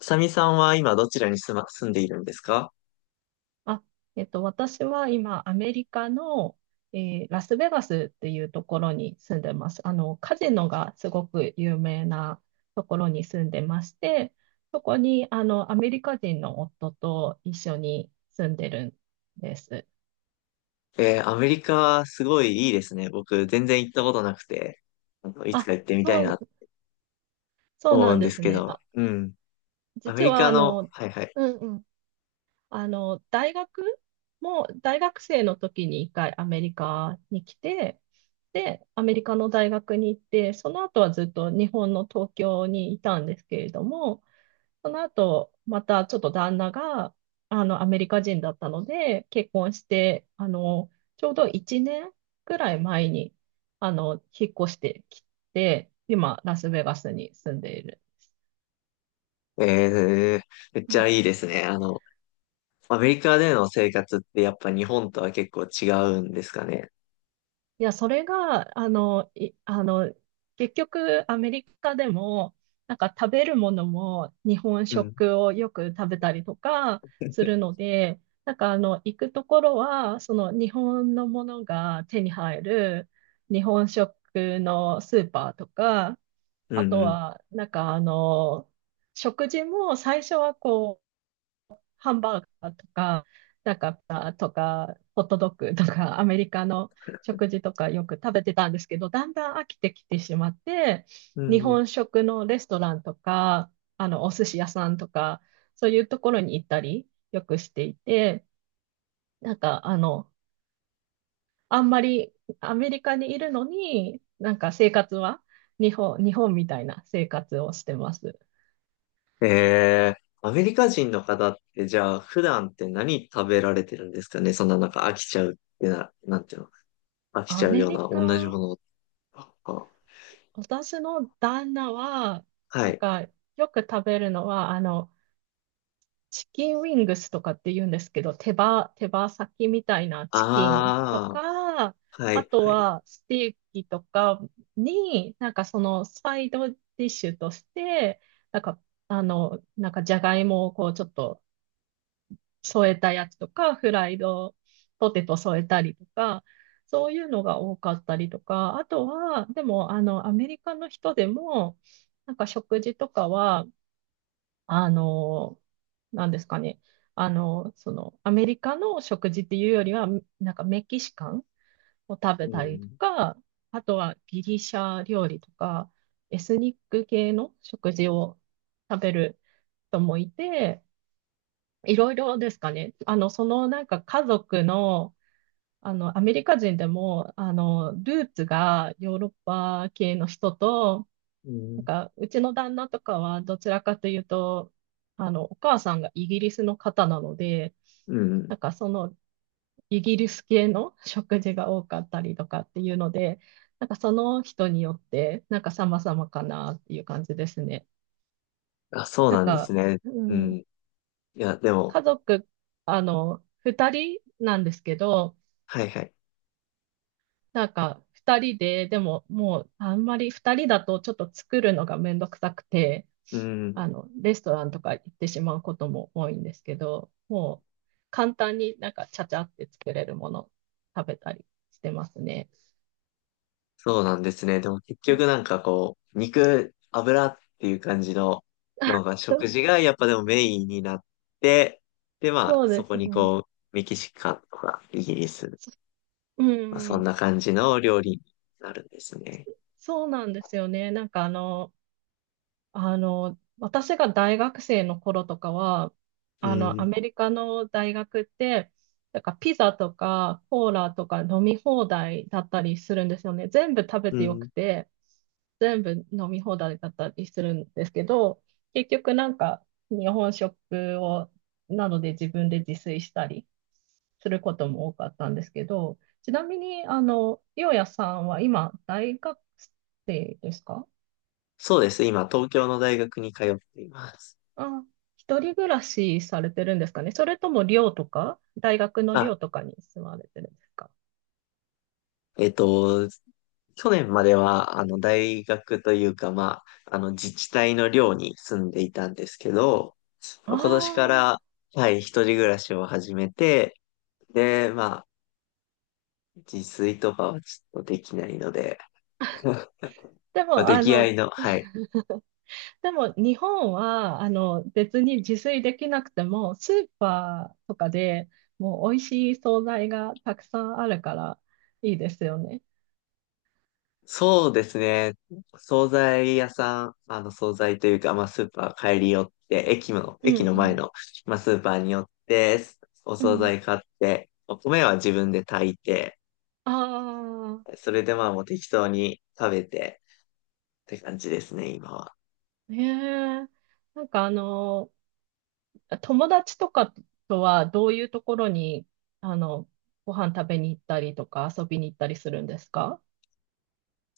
サミさんは今どちらに住んでいるんですか？あ、私は今、アメリカの、ラスベガスっていうところに住んでます。カジノがすごく有名なところに住んでまして、そこに、アメリカ人の夫と一緒に住んでるんです。アメリカはすごいいいですね。僕全然行ったことなくて、いつかあ、行ってみたいそなう、とそう思なうんんでですすけね。ど、あ、うん。ア実メリは、カの、はいはい。うんうん、あの、大学大学生の時に一回アメリカに来て、で、アメリカの大学に行って、その後はずっと日本の東京にいたんですけれども、その後、またちょっと旦那が、アメリカ人だったので、結婚して、ちょうど1年くらい前に、引っ越してきて、今、ラスベガスに住んでいる。えー、めっちゃいいですね。アメリカでの生活ってやっぱ日本とは結構違うんですかね？いや、それが、あの、い、あの、結局、アメリカでも、なんか食べるものも日本うん、食をよく食べたりとかするので、なんか、行くところは、その日本のものが手に入る日本食のスーパーとか、うあん、とうん。は、なんか、食事も最初はこう、ハンバーガーとか、なんか、ホットドッグとか、アメリカの食事とかよく食べてたんですけど、だんだん飽きてきてしまって、う日ん。本食のレストランとか、お寿司屋さんとか、そういうところに行ったり、よくしていて、なんか、あんまりアメリカにいるのに、なんか生活は日本みたいな生活をしてます。アメリカ人の方ってじゃあ普段って何食べられてるんですかね？そんななんか飽きちゃうってな、んていうの？飽きちアゃうメようリなカ同じものを。ああ、私の旦那は、はなんい。か、よく食べるのは、チキンウィングスとかって言うんですけど、手羽先みたいなチキンとあか、あ、はあい、とはい。はステーキとかに、なんかそのサイドディッシュとして、なんか、なんかじゃがいもをこうちょっと添えたやつとか、フライドポテト添えたりとか、そういうのが多かったりとか、あとは、でも、アメリカの人でも、なんか食事とかは、あの、なんですかね、アメリカの食事っていうよりは、なんかメキシカンを食うべたりとん、か、あとはギリシャ料理とか、エスニック系の食事を食べる人もいて、いろいろですかね。そのなんか家族の、アメリカ人でも、ルーツがヨーロッパ系の人と、うなんん、か、うちの旦那とかはどちらかというと、お母さんがイギリスの方なので、うん。なんかそのイギリス系の食事が多かったりとかっていうので、なんかその人によって、なんか様々かなっていう感じですね。あ、そうなんなんですか、ね。ううん。ん、いや、でも、家族の二人なんですけど、はい、はい。なんか、二人で、でももう、あんまり二人だとちょっと作るのがめんどくさくて、うん。レストランとか行ってしまうことも多いんですけど、もう、簡単になんか、ちゃちゃって作れるもの食べたりしてますね。そうなんですね。でも結う局ん。 なんかこう、肉、油っていう感じのが、食事がやっぱでもメインになって、で、まあ、そうでそこすにね。こう、メキシカンとかイギリス、うまあ、そんん。な感じの料理になるんですね。そうなんですよね。なんか、私が大学生の頃とかは、うアん、メリカの大学って、なんかピザとかコーラとか飲み放題だったりするんですよね。全部食べうてよん。くて、全部飲み放題だったりするんですけど、結局なんか日本食を、なので自分で自炊したりすることも多かったんですけど、ちなみに、ようやさんは今大学生ですか？そうです。今、東京の大学に通っています。あ、一人暮らしされてるんですかね。それとも寮とか、大学のあ、寮とかに住まれてるんですか。えっと、去年までは、大学というか、まあ、自治体の寮に住んでいたんですけど、あ今年かあ、ら、はい、一人暮らしを始めて、で、まあ、自炊とかはちょっとできないので、まであも、出来合いの、はい。でも日本は、別に自炊できなくても、スーパーとかでもう美味しい惣菜がたくさんあるからいいですよね。そうですね。惣菜屋さん、惣菜というか、まあ、スーパー帰り寄って、駅の、うん駅うの前ん。の、まあ、スーパーに寄って、おう惣ん。菜買って、お米は自分で炊いて、ああ、それでまあもう適当に食べてって感じですね、今は。ねえ。なんか、友達とかとはどういうところに、あの、ご飯食べに行ったりとか遊びに行ったりするんですか？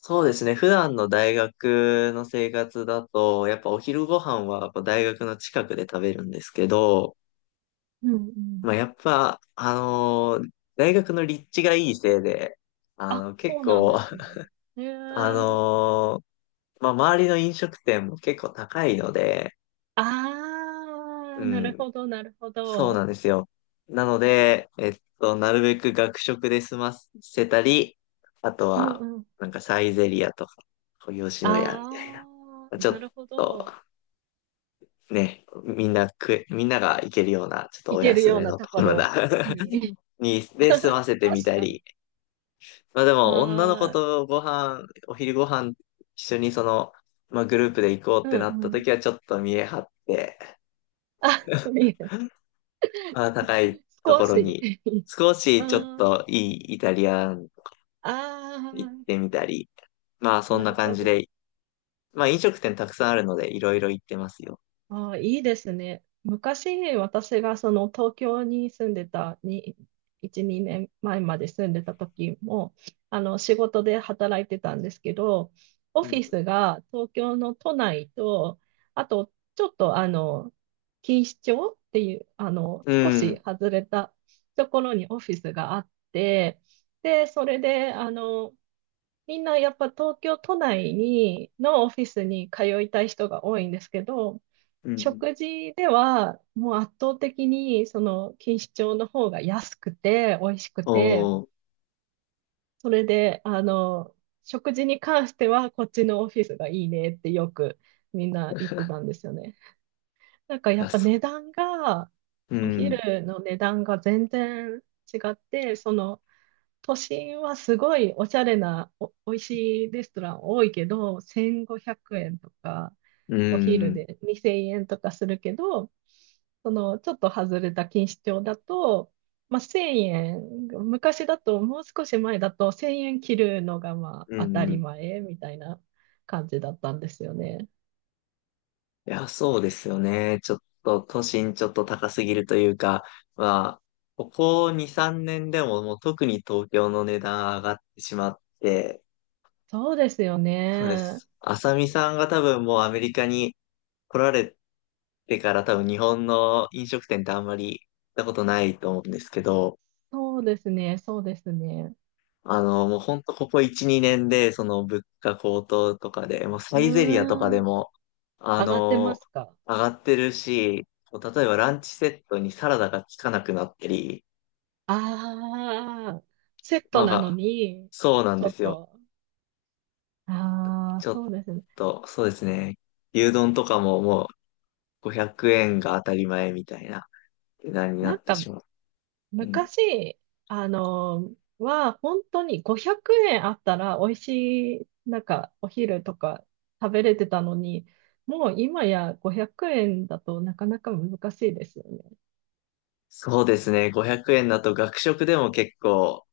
そうですね。普段の大学の生活だと、やっぱお昼ご飯はやっぱ大学の近くで食べるんですけど、うんうん。まあやっぱ、大学の立地がいいせいで、あ、そ結うなん構、ですね。へ え。ああのーまあ周りの飲食店も結構高いので、うあ、なるん、ほど、なるほそうど。なんですよ。なので、なるべく学食で済ませたり、あとうんは、うん。なんかサイゼリアとか、吉野家みたいな。ああ、ちょなっるほと、ど。ね、みんなが行けるような、ちょっと行おける安ようめなのととこころろだ。に。に、で、済ま せてみ確たかに。り。まあでも、女の子ああ、とご飯、お昼ご飯、一緒にその、まあグループで行こうっうてなったんうん。時は、ちょっと見え張って、あ、見える。まあ、高いと少ころし。に、少あしちょっー、といいイタリアン行っあてあ、みたり、まあそんななる感ほじど。で、まあ飲食店たくさんあるのでいろいろ行ってますよ。ああ、いいですね。昔、私がその東京に住んでたに、1、2年前まで住んでた時も、あの仕事で働いてたんですけど、オうフん。ィスが東京の都内と、あとちょっと錦糸町っていう、う少しん。外れたところにオフィスがあって、で、それで、みんなやっぱ東京都内にのオフィスに通いたい人が多いんですけど、うん。食事では、もう圧倒的に、その、錦糸町の方が安くて、美味しくて、おー。それで、食事に関しては、こっちのオフィスがいいねってよくみんな言ってたんですよね。なんかいやっや、ぱそ値段が、うおん。昼の値段が全然違って、その、都心はすごいおしゃれな美味しいレストラン多いけど、1500円とか、うん。おう昼ん。で2000円とかするけど、そのちょっと外れた錦糸町だと、まあ、1000円、昔だと、もう少し前だと1000円切るのがまうあ当たりん。前みたいな感じだったんですよね。いや、そうですよね。ちょっと都心ちょっと高すぎるというか、まあ、ここ2、3年でももう特に東京の値段上がってしまって、そうですよそうでね。す。あさみさんが多分もうアメリカに来られてから多分日本の飲食店ってあんまり行ったことないと思うんですけど、そうですね、そうですね。もうほんとここ1、2年でその物価高騰とかで、もうサうイゼリアとかでーん、も、あ上がってまの、すか？上がってるし、例えばランチセットにサラダがつかなくなったり、ああ、セットまなのあ、に、そうなんちでょっすよ。と、ああ、ちょっそうですね。と、そうですね。牛丼とかももう500円が当たり前みたいな値段にななんってか、しまう。うん。昔、本当に500円あったら、美味しい、なんか、お昼とか食べれてたのに、もう今や500円だとなかなか難しいですよね。そうですね。500円だと学食でも結構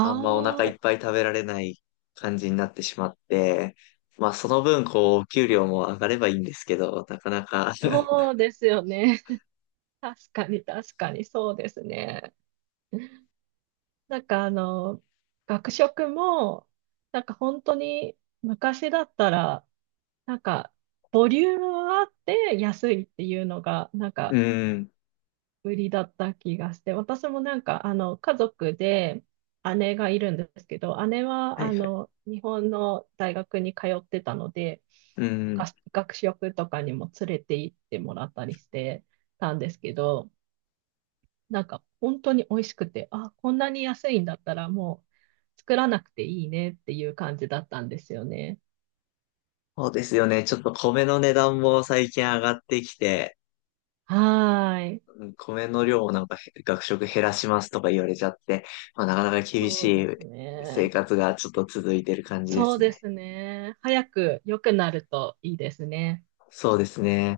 あんまお腹いあ、っぱい食べられない感じになってしまって、まあその分こうお給料も上がればいいんですけど、なかなか。 そ うですよね。確かに、確かに、そうですね。なんか、学食も、なんか本当に昔だったら、なんかボリュームはあって安いっていうのが、なんうかん。売りだった気がして、私もなんか、家族で姉がいるんですけど、姉ははいはい。日本の大学に通ってたので、うがん。学食とかにも連れて行ってもらったりしてたんですけど、なんか本当に美味しくて、あ、こんなに安いんだったらもう作らなくていいねっていう感じだったんですよね。そうですよね。ちょっと米の値段も最近上がってきて、はーい。うん。米の量をなんかへ学食減らしますとか言われちゃって、まあなかなか厳しそうでいす生ね。活がちょっと続いてる感じでそうすでね。すね。早く良くなるといいですね。そうですね。